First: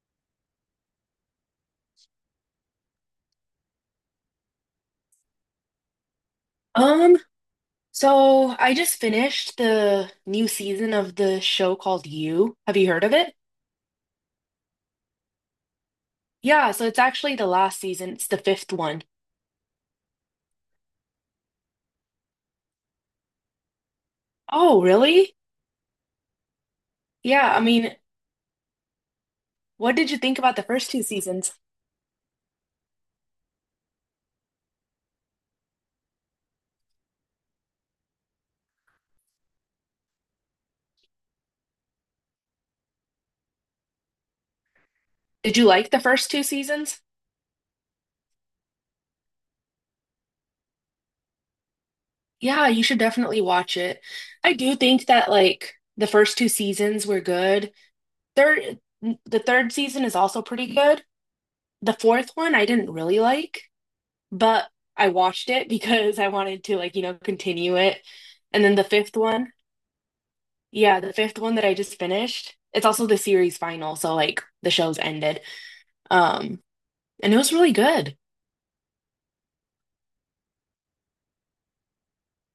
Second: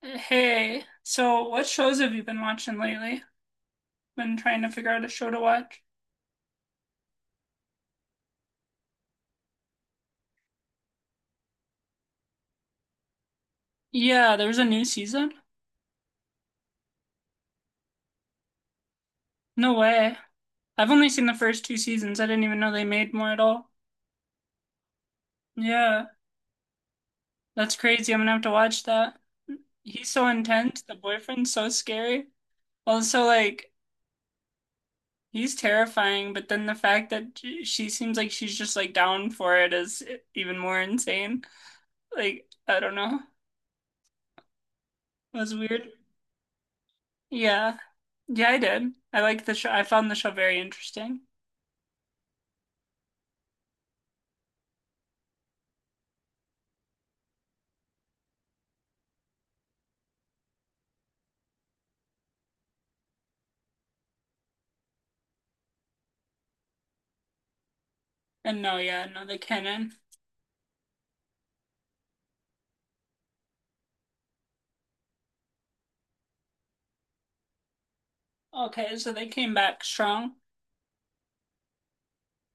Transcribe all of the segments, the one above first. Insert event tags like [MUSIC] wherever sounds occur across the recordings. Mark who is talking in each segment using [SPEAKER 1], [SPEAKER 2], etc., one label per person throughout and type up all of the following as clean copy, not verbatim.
[SPEAKER 1] Hey, so what shows have you been watching lately? Been trying to figure out a show to watch.
[SPEAKER 2] Um, so I just finished the new season of the show called You. Have you heard of it?
[SPEAKER 1] Yeah, there's a new season?
[SPEAKER 2] Yeah, so it's actually the last season. It's the fifth one.
[SPEAKER 1] No way. I've only seen the first two seasons. I didn't even know they made more at all.
[SPEAKER 2] Oh, really?
[SPEAKER 1] Yeah,
[SPEAKER 2] Yeah, I
[SPEAKER 1] that's
[SPEAKER 2] mean,
[SPEAKER 1] crazy. I'm gonna have to watch that.
[SPEAKER 2] what
[SPEAKER 1] He's
[SPEAKER 2] did you
[SPEAKER 1] so
[SPEAKER 2] think about the
[SPEAKER 1] intense.
[SPEAKER 2] first
[SPEAKER 1] The
[SPEAKER 2] two
[SPEAKER 1] boyfriend's
[SPEAKER 2] seasons?
[SPEAKER 1] so scary. Also, like, he's terrifying, but then the fact that she seems like she's just like down for it is even more insane. Like, I don't know. It was
[SPEAKER 2] Did you like
[SPEAKER 1] weird.
[SPEAKER 2] the first two seasons?
[SPEAKER 1] Yeah. Yeah, I did. I like the show. I found the show very interesting.
[SPEAKER 2] Yeah, you should definitely watch it. I do think that like the first two seasons were good. Third, the third season is also pretty good. The fourth one I didn't really like. But I watched it because I wanted to like, continue it.
[SPEAKER 1] And
[SPEAKER 2] And then
[SPEAKER 1] no,
[SPEAKER 2] the
[SPEAKER 1] yeah,
[SPEAKER 2] fifth
[SPEAKER 1] no, they
[SPEAKER 2] one,
[SPEAKER 1] canon.
[SPEAKER 2] yeah, the fifth one that I just finished, it's also the series final, so like the show's ended. Um, and it was really good.
[SPEAKER 1] Okay, so they came back strong.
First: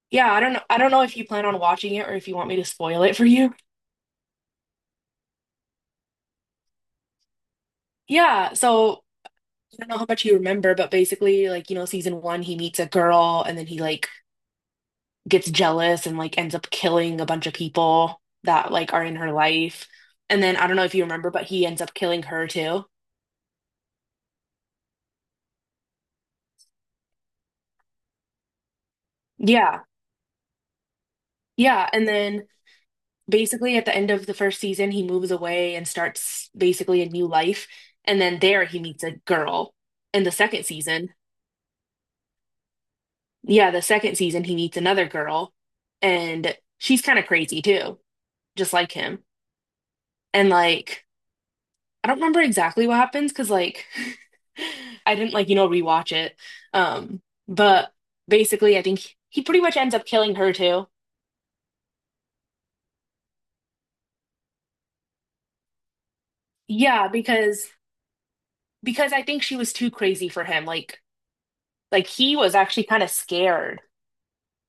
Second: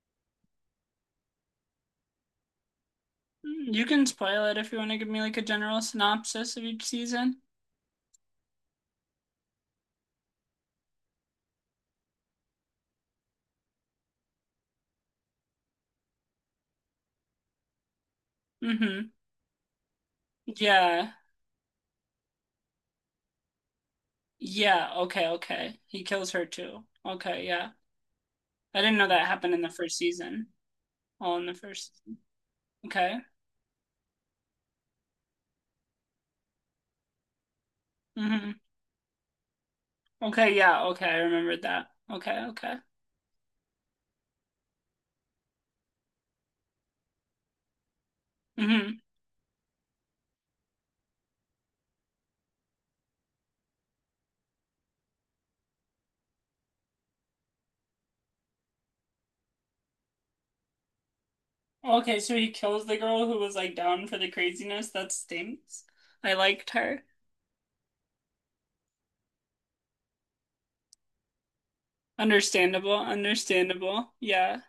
[SPEAKER 2] Yeah, I don't know if you plan on watching it or if you want me to spoil it for you.
[SPEAKER 1] Mm, you can spoil it if you want to give me like a general synopsis of each season.
[SPEAKER 2] Yeah, so I don't know how much you remember, but basically like, season one, he meets a girl and then he like gets jealous and like ends up killing a bunch of people that like are
[SPEAKER 1] Mm-hmm.
[SPEAKER 2] in her life. And then I don't know if you
[SPEAKER 1] Yeah.
[SPEAKER 2] remember, but he ends up killing her too.
[SPEAKER 1] Yeah, okay, okay, he kills her too. Okay, yeah, I didn't know that happened in the
[SPEAKER 2] Yeah.
[SPEAKER 1] first season. All in the
[SPEAKER 2] Yeah.
[SPEAKER 1] first.
[SPEAKER 2] And then
[SPEAKER 1] Okay.
[SPEAKER 2] basically at the end of the first season, he moves away and starts basically a new life. And then
[SPEAKER 1] Mm-hmm.
[SPEAKER 2] there he meets a girl. In the
[SPEAKER 1] Okay,
[SPEAKER 2] second
[SPEAKER 1] yeah, okay,
[SPEAKER 2] season,
[SPEAKER 1] I remembered that. Okay, okay.
[SPEAKER 2] yeah, the second season, he meets another girl. And she's kind of crazy too, just like
[SPEAKER 1] Mm-hmm.
[SPEAKER 2] him. And like, I don't remember exactly what happens because like, [LAUGHS] I didn't like, rewatch it. Um, but basically, I think he pretty much ends up killing her too.
[SPEAKER 1] Okay, so he kills the girl who was like down for the craziness. That stinks. I liked her.
[SPEAKER 2] Yeah, because I think she was too crazy for him. Like he was actually
[SPEAKER 1] Understandable,
[SPEAKER 2] kind of scared.
[SPEAKER 1] understandable. Yeah.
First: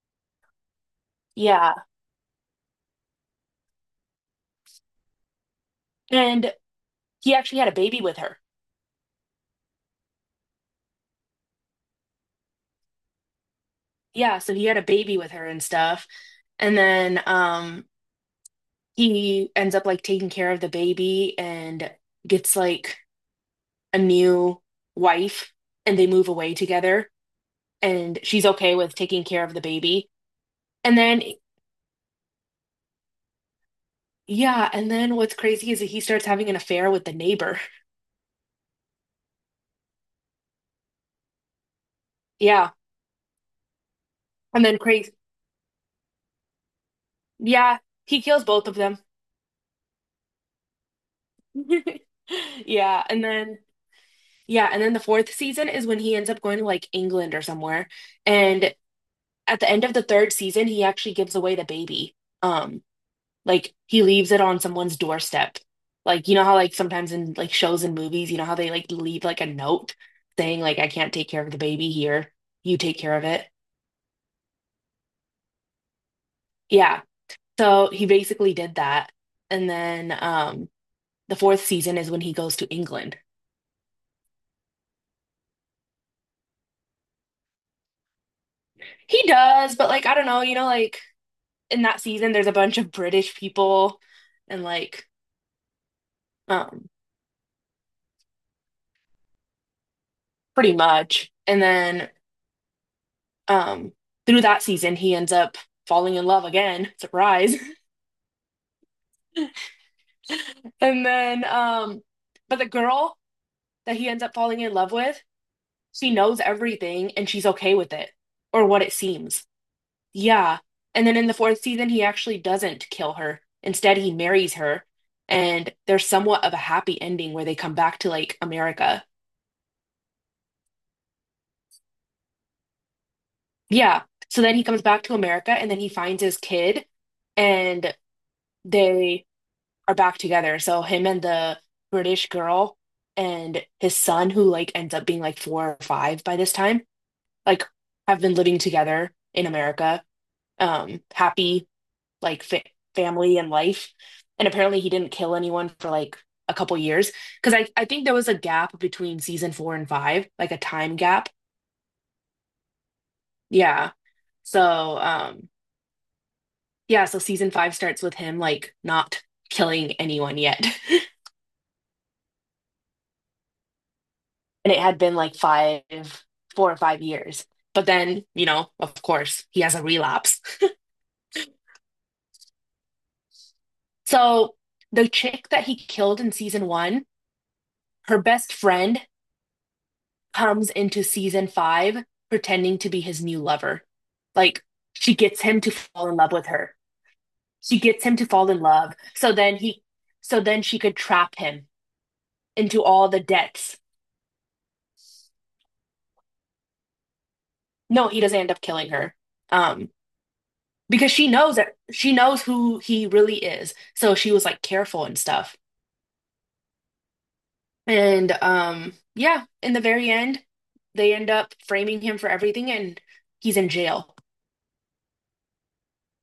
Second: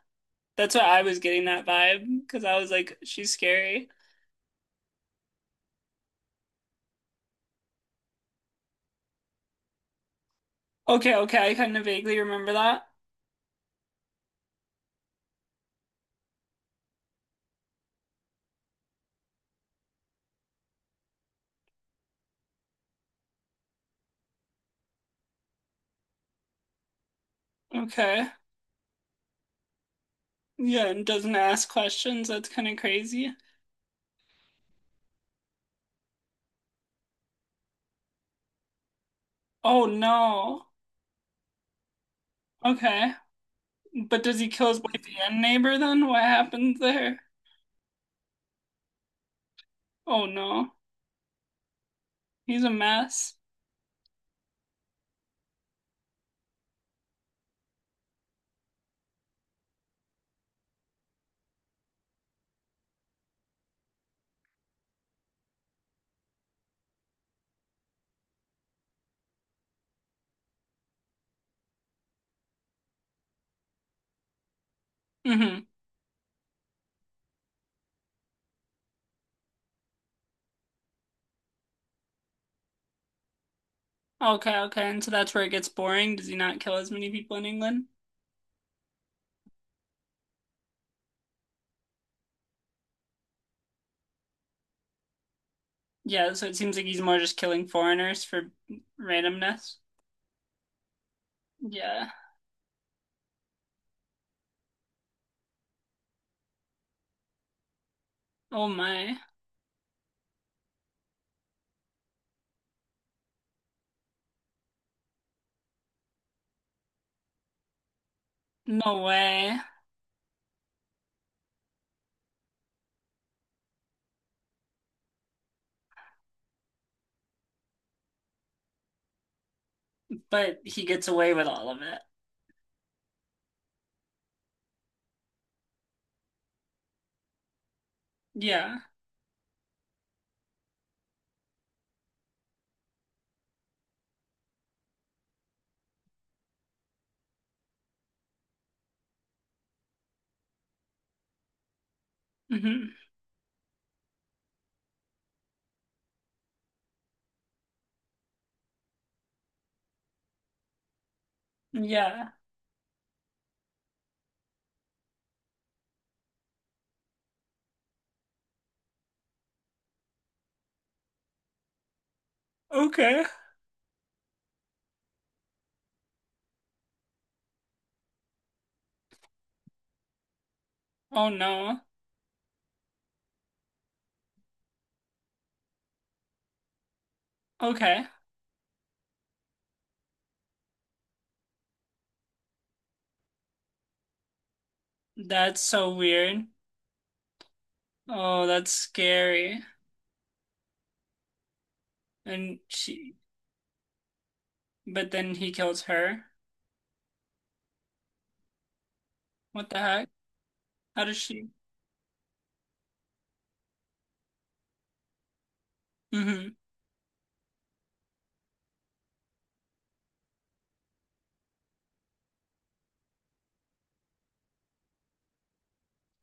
[SPEAKER 1] That's what I was getting that
[SPEAKER 2] Yeah.
[SPEAKER 1] vibe because I was like, she's scary.
[SPEAKER 2] And he actually had a baby with her.
[SPEAKER 1] Okay, okay, I kind of vaguely remember that.
[SPEAKER 2] Yeah, so he had a baby with her and stuff. And then he ends up like taking care of the baby and gets like a new wife and they move away together and
[SPEAKER 1] Okay.
[SPEAKER 2] she's okay with taking care of the baby.
[SPEAKER 1] Yeah,
[SPEAKER 2] And
[SPEAKER 1] and
[SPEAKER 2] then
[SPEAKER 1] doesn't ask questions. That's kind of crazy.
[SPEAKER 2] yeah, and then what's crazy is that he starts having an affair with the neighbor.
[SPEAKER 1] Oh no.
[SPEAKER 2] Yeah.
[SPEAKER 1] Okay. But does he
[SPEAKER 2] And
[SPEAKER 1] kill
[SPEAKER 2] then
[SPEAKER 1] his wife
[SPEAKER 2] crazy.
[SPEAKER 1] and neighbor then? What happens there?
[SPEAKER 2] Yeah, he kills both of them.
[SPEAKER 1] Oh no.
[SPEAKER 2] [LAUGHS]
[SPEAKER 1] He's a
[SPEAKER 2] Yeah, and
[SPEAKER 1] mess.
[SPEAKER 2] then yeah, and then the fourth season is when he ends up going to like England or somewhere. And at the end of the third season, he actually gives away the baby. Um, like he leaves it on someone's doorstep. Like you know how like sometimes in like shows and movies, you know how they like leave like a note saying like I can't take care of the baby here. You take care of it.
[SPEAKER 1] Hmm.
[SPEAKER 2] Yeah. So he basically did that. And then the fourth season is when he goes to England.
[SPEAKER 1] Okay, okay. And so that's where it gets boring. Does he not kill as many people in England?
[SPEAKER 2] He does, but like I don't know, you know like in that season there's a bunch of British people and like
[SPEAKER 1] Yeah, so it seems like
[SPEAKER 2] um
[SPEAKER 1] he's more just killing foreigners for randomness.
[SPEAKER 2] pretty much. And then
[SPEAKER 1] Yeah.
[SPEAKER 2] um through that season he ends up falling in love again. Surprise. [LAUGHS]
[SPEAKER 1] Oh my.
[SPEAKER 2] And then but the girl that he ends up falling in love with, she knows everything and she's okay with it or what it
[SPEAKER 1] No
[SPEAKER 2] seems.
[SPEAKER 1] way.
[SPEAKER 2] Yeah. And then in the fourth season he actually doesn't kill her. Instead he marries her and there's somewhat of a happy ending where they come back to like America.
[SPEAKER 1] But he gets away with all of it.
[SPEAKER 2] Yeah. So then he comes back to America and then he finds his kid and
[SPEAKER 1] Yeah.
[SPEAKER 2] they are back together. So him and the British girl and his son, who like ends up being like four or five by this time, like have been living together in America, happy like fa
[SPEAKER 1] Hmm.
[SPEAKER 2] family and life. And apparently he didn't kill anyone for like a couple years because I think there was a gap between season four and five, like a time gap.
[SPEAKER 1] Yeah.
[SPEAKER 2] Yeah. So, yeah, so season five starts with him like not killing anyone yet. [LAUGHS]
[SPEAKER 1] Okay.
[SPEAKER 2] And it had been like 4 or 5 years. But then, you know, of course, he has a relapse.
[SPEAKER 1] Oh no.
[SPEAKER 2] So the chick that he killed in season one,
[SPEAKER 1] Okay.
[SPEAKER 2] her best friend comes into season five pretending to be his new lover. Like she gets him
[SPEAKER 1] That's
[SPEAKER 2] to
[SPEAKER 1] so
[SPEAKER 2] fall in love with
[SPEAKER 1] weird.
[SPEAKER 2] her. She gets him to
[SPEAKER 1] Oh,
[SPEAKER 2] fall in
[SPEAKER 1] that's
[SPEAKER 2] love. So then
[SPEAKER 1] scary.
[SPEAKER 2] she could trap him
[SPEAKER 1] And
[SPEAKER 2] into all
[SPEAKER 1] she,
[SPEAKER 2] the debts.
[SPEAKER 1] but then he kills her.
[SPEAKER 2] No, he doesn't end up killing her.
[SPEAKER 1] What the
[SPEAKER 2] Um,
[SPEAKER 1] heck? How
[SPEAKER 2] because
[SPEAKER 1] does
[SPEAKER 2] she
[SPEAKER 1] she?
[SPEAKER 2] knows that she knows who he really is. So she was like careful and stuff.
[SPEAKER 1] Hmm.
[SPEAKER 2] And yeah, in the very end, they end up framing him for everything and he's in jail.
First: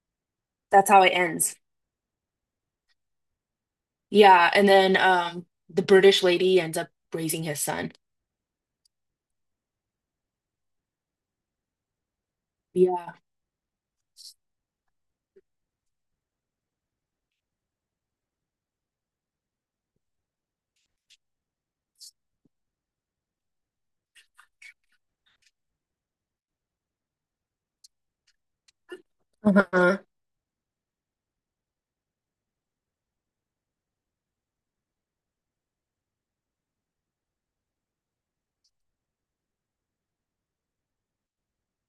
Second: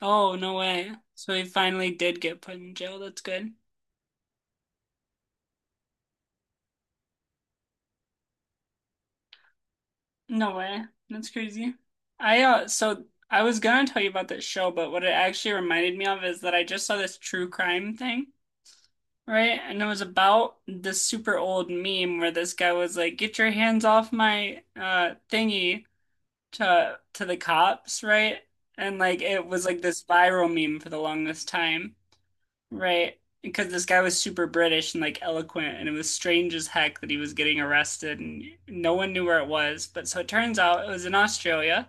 [SPEAKER 1] Oh, no
[SPEAKER 2] That's
[SPEAKER 1] way.
[SPEAKER 2] how it
[SPEAKER 1] So he
[SPEAKER 2] ends.
[SPEAKER 1] finally did get put in jail. That's good.
[SPEAKER 2] Yeah, and then the British lady ends up raising his son.
[SPEAKER 1] No way. That's crazy. I so
[SPEAKER 2] Yeah.
[SPEAKER 1] I was gonna tell you about this show, but what it actually reminded me of is that I just saw this true crime thing, right? And it was about this super old meme where this guy was like, "Get your hands off my thingy" to the cops, right? And like it was like
[SPEAKER 2] Uh-huh.
[SPEAKER 1] this viral meme for the longest time. Right. Because this guy was super British and like eloquent, and it was strange as heck that he was getting arrested and no one knew where it was. But so it turns out it was in Australia,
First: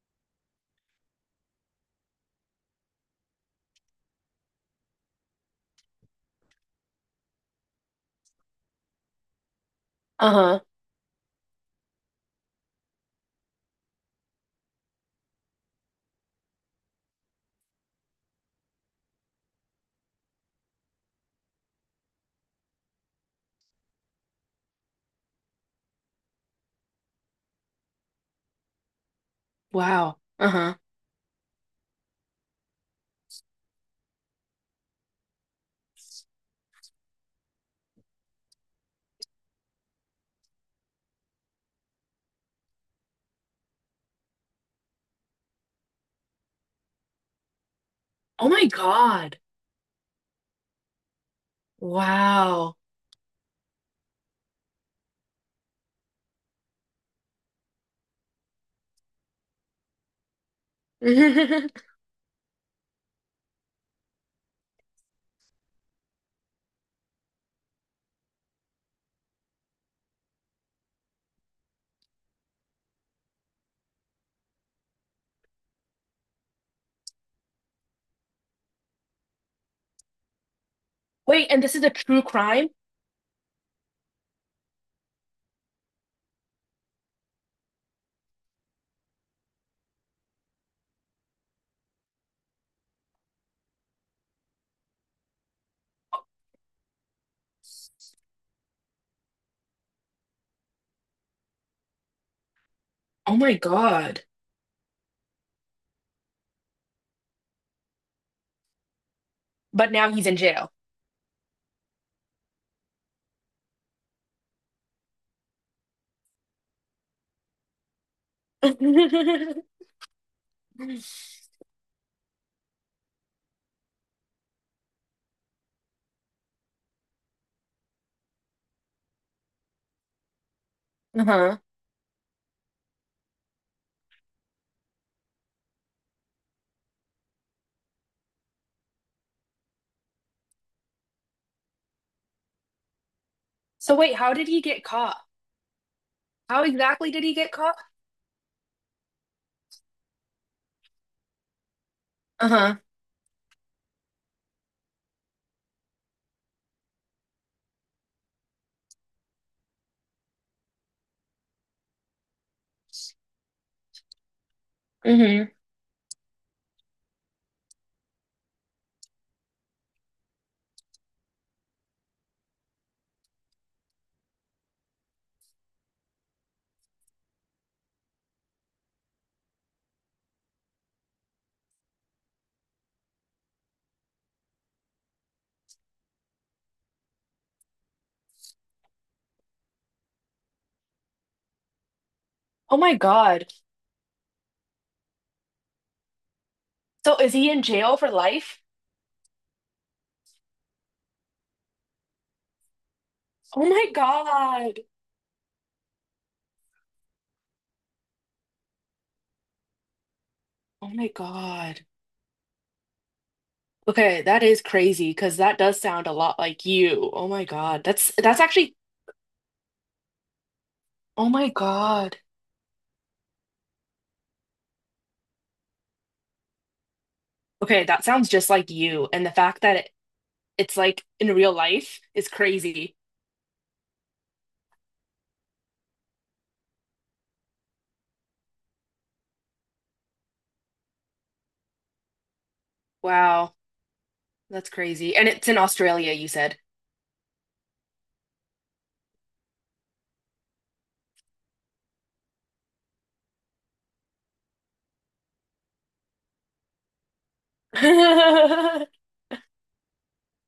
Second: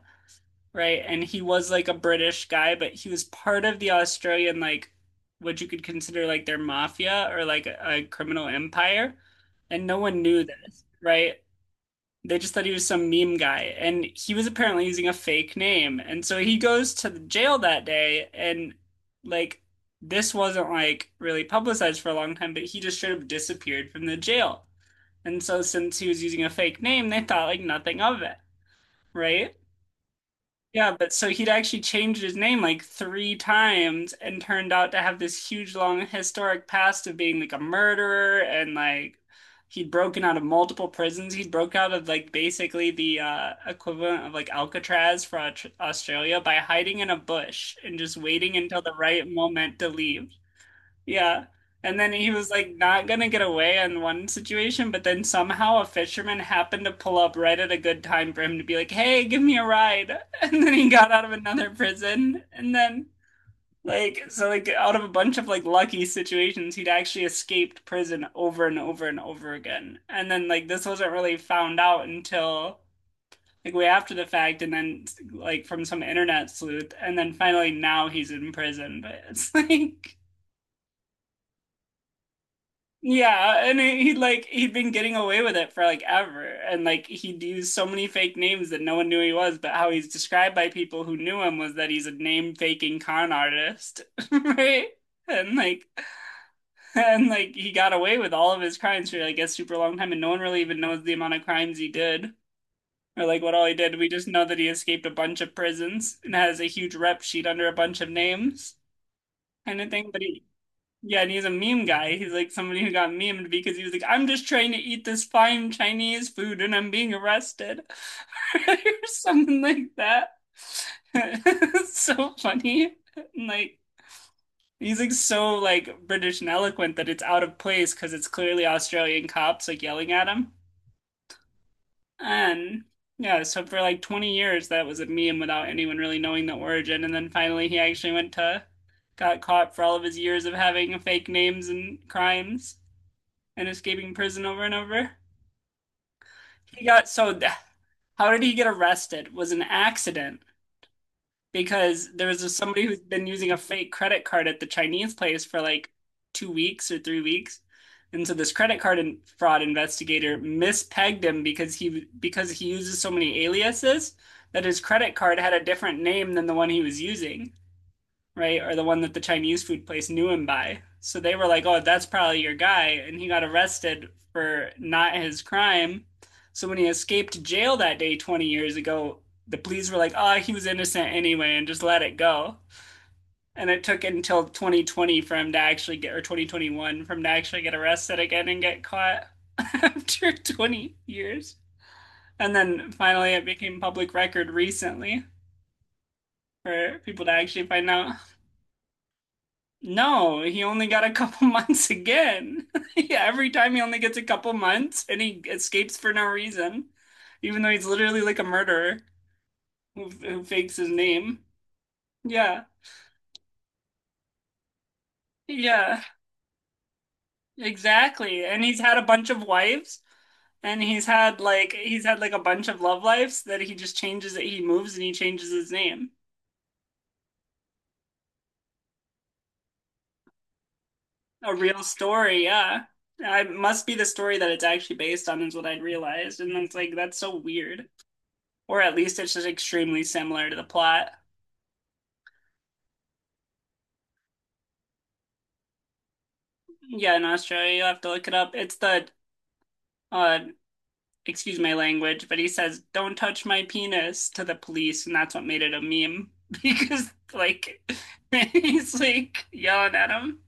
[SPEAKER 1] right? And he was like a British guy, but he was part of the Australian, like what you could consider like their mafia or like a criminal empire. And no one knew
[SPEAKER 2] Uh-huh.
[SPEAKER 1] this, right? They just thought he was some meme guy, and he was apparently using a fake name. And so he goes to the jail that day, and like this wasn't like really publicized for a long time, but he just straight up disappeared from the jail. And so since he was using a fake name, they thought like nothing of it, right?
[SPEAKER 2] Wow. Uh-huh.
[SPEAKER 1] Yeah, but so he'd actually changed his name like three times and turned out to have this huge long historic past of being like a murderer and like he'd broken out of multiple prisons. He'd broke out of like basically the equivalent of like Alcatraz for Australia by hiding in a bush and just
[SPEAKER 2] Oh
[SPEAKER 1] waiting
[SPEAKER 2] my
[SPEAKER 1] until the right
[SPEAKER 2] God.
[SPEAKER 1] moment to leave. Yeah. And then he was like
[SPEAKER 2] Wow.
[SPEAKER 1] not gonna get away in one situation, but then somehow a fisherman happened to pull up right at a good time for him to be like, "Hey, give me a ride." [LAUGHS] And then he
[SPEAKER 2] [LAUGHS]
[SPEAKER 1] got out of another
[SPEAKER 2] Wait,
[SPEAKER 1] prison. And then like so like out of a bunch of like lucky situations, he'd actually escaped prison over and over and over again. And then like this wasn't really found out until like way after the fact and then like from some internet sleuth and then finally now he's in prison. But it's [LAUGHS] like
[SPEAKER 2] and this is a true crime?
[SPEAKER 1] yeah, and he like he'd been getting away with it for like ever, and like he'd used so many fake names that no one knew he was. But how he's described by people who knew him was that he's a name faking con artist, [LAUGHS] right? And like, and like he got away with all of his crimes for like a super long time, and no one really even knows the amount of crimes he did or
[SPEAKER 2] Oh
[SPEAKER 1] like
[SPEAKER 2] my
[SPEAKER 1] what all he did. We
[SPEAKER 2] God.
[SPEAKER 1] just know that he escaped a bunch of prisons and has a huge rep sheet under a bunch of names, kind of
[SPEAKER 2] But
[SPEAKER 1] thing.
[SPEAKER 2] now
[SPEAKER 1] But
[SPEAKER 2] he's in
[SPEAKER 1] he
[SPEAKER 2] jail.
[SPEAKER 1] yeah, and he's a meme guy. He's like somebody who got memed because he was like, I'm just trying to eat this fine Chinese food and I'm being arrested. [LAUGHS] Or something
[SPEAKER 2] [LAUGHS]
[SPEAKER 1] like that. [LAUGHS] It's so funny. And, like he's like so like British and eloquent that it's out of place because it's clearly Australian cops like yelling at him.
[SPEAKER 2] Uh-huh.
[SPEAKER 1] And yeah, so for like 20 years that was a meme without anyone really knowing the origin. And then finally he actually went to got caught for all of his years of having fake names and crimes and
[SPEAKER 2] So
[SPEAKER 1] escaping
[SPEAKER 2] wait, how
[SPEAKER 1] prison
[SPEAKER 2] did he
[SPEAKER 1] over and
[SPEAKER 2] get
[SPEAKER 1] over.
[SPEAKER 2] caught? How
[SPEAKER 1] He got
[SPEAKER 2] exactly did he get caught?
[SPEAKER 1] how did he get arrested? It was an accident because there was a,
[SPEAKER 2] Uh-huh.
[SPEAKER 1] somebody who's been using a fake credit card at the Chinese place for like 2 weeks or 3 weeks. And so this credit card fraud investigator mispegged him because he uses so many aliases that his credit card had
[SPEAKER 2] Hmm.
[SPEAKER 1] a different name than the one he was using. Right, or the one that the Chinese food place knew him by. So they were like, "Oh, that's probably your guy," and he got arrested for not his crime. So when he escaped jail that day 20 years ago, the police were like, "Oh, he was innocent anyway," and just let it go. And it took until 2020 for him to actually get, or 2021 for him to actually get arrested again and get caught [LAUGHS] after 20 years. And
[SPEAKER 2] Oh
[SPEAKER 1] then
[SPEAKER 2] my
[SPEAKER 1] finally, it
[SPEAKER 2] God.
[SPEAKER 1] became public record recently for
[SPEAKER 2] So
[SPEAKER 1] people to
[SPEAKER 2] is he in
[SPEAKER 1] actually find
[SPEAKER 2] jail for
[SPEAKER 1] out.
[SPEAKER 2] life?
[SPEAKER 1] No, he only got a couple [LAUGHS] months again. [LAUGHS] Yeah, every
[SPEAKER 2] Oh
[SPEAKER 1] time he
[SPEAKER 2] my
[SPEAKER 1] only gets a couple
[SPEAKER 2] God.
[SPEAKER 1] months and he escapes for no reason, even though he's literally like a murderer who fakes
[SPEAKER 2] Oh
[SPEAKER 1] his
[SPEAKER 2] my
[SPEAKER 1] name.
[SPEAKER 2] God.
[SPEAKER 1] Yeah,
[SPEAKER 2] Okay, that is crazy because that does
[SPEAKER 1] yeah,
[SPEAKER 2] sound a lot like you. Oh my God. That's
[SPEAKER 1] exactly. And
[SPEAKER 2] actually
[SPEAKER 1] he's had a bunch of wives and he's
[SPEAKER 2] oh
[SPEAKER 1] had
[SPEAKER 2] my
[SPEAKER 1] like
[SPEAKER 2] God.
[SPEAKER 1] a bunch of love lives that he just changes it. He moves and he changes his name.
[SPEAKER 2] Okay, that sounds just like you. And the fact that it's like in real
[SPEAKER 1] A real
[SPEAKER 2] life is
[SPEAKER 1] story, yeah.
[SPEAKER 2] crazy.
[SPEAKER 1] It must be the story that it's actually based on is what I'd realized. And it's like, that's so weird. Or at least it's just extremely similar to the plot.
[SPEAKER 2] Wow, that's crazy. And it's in Australia, you said.
[SPEAKER 1] Yeah, in Australia, you'll have to look it up. It's the uh, excuse my language, but he says, "Don't touch my penis" to the police, and that's what made it a meme because, like, [LAUGHS] he's
[SPEAKER 2] [LAUGHS]
[SPEAKER 1] like yelling at him.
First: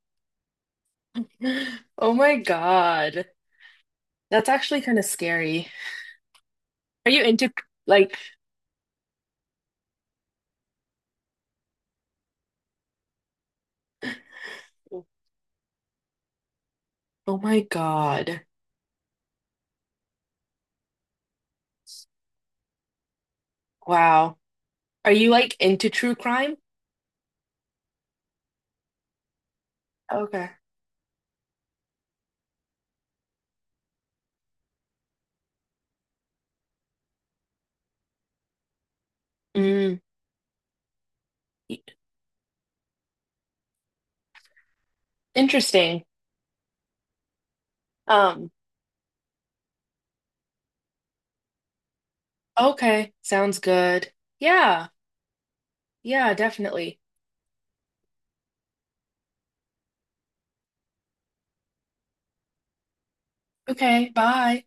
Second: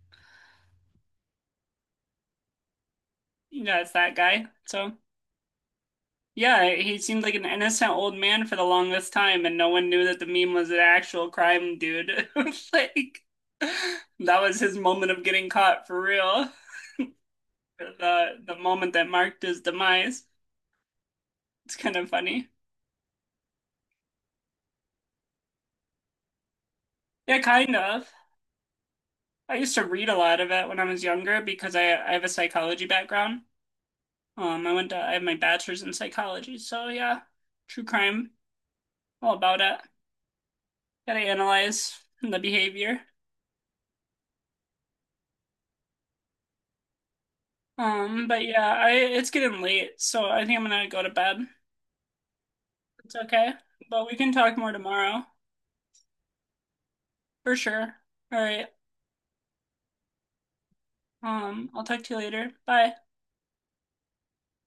[SPEAKER 2] Oh my God.
[SPEAKER 1] Yeah, it's that guy.
[SPEAKER 2] That's actually
[SPEAKER 1] So,
[SPEAKER 2] kind of scary.
[SPEAKER 1] yeah, he
[SPEAKER 2] Are
[SPEAKER 1] seemed
[SPEAKER 2] you
[SPEAKER 1] like an
[SPEAKER 2] into
[SPEAKER 1] innocent old
[SPEAKER 2] like,
[SPEAKER 1] man for the longest time, and no one knew that the meme was an actual crime dude. [LAUGHS] Like, that was his moment of getting caught for real.
[SPEAKER 2] oh my
[SPEAKER 1] the
[SPEAKER 2] God.
[SPEAKER 1] the moment that marked his demise. It's kind of funny.
[SPEAKER 2] Wow. Are you like into true crime?
[SPEAKER 1] Yeah, kind of. I used to read a lot of
[SPEAKER 2] Okay.
[SPEAKER 1] it when I was younger because I have a psychology background. I went to I have my bachelor's in psychology, so yeah, true crime, all about it.
[SPEAKER 2] Mm,
[SPEAKER 1] Gotta analyze the behavior.
[SPEAKER 2] Interesting.
[SPEAKER 1] But
[SPEAKER 2] Um,
[SPEAKER 1] yeah, I it's getting late, so I think I'm gonna go to bed.
[SPEAKER 2] okay.
[SPEAKER 1] It's okay,
[SPEAKER 2] Sounds
[SPEAKER 1] but
[SPEAKER 2] good.
[SPEAKER 1] we can talk more
[SPEAKER 2] Yeah.
[SPEAKER 1] tomorrow
[SPEAKER 2] Yeah, definitely.
[SPEAKER 1] for sure. All right. I'll talk to you later. Bye.
[SPEAKER 2] Okay, bye.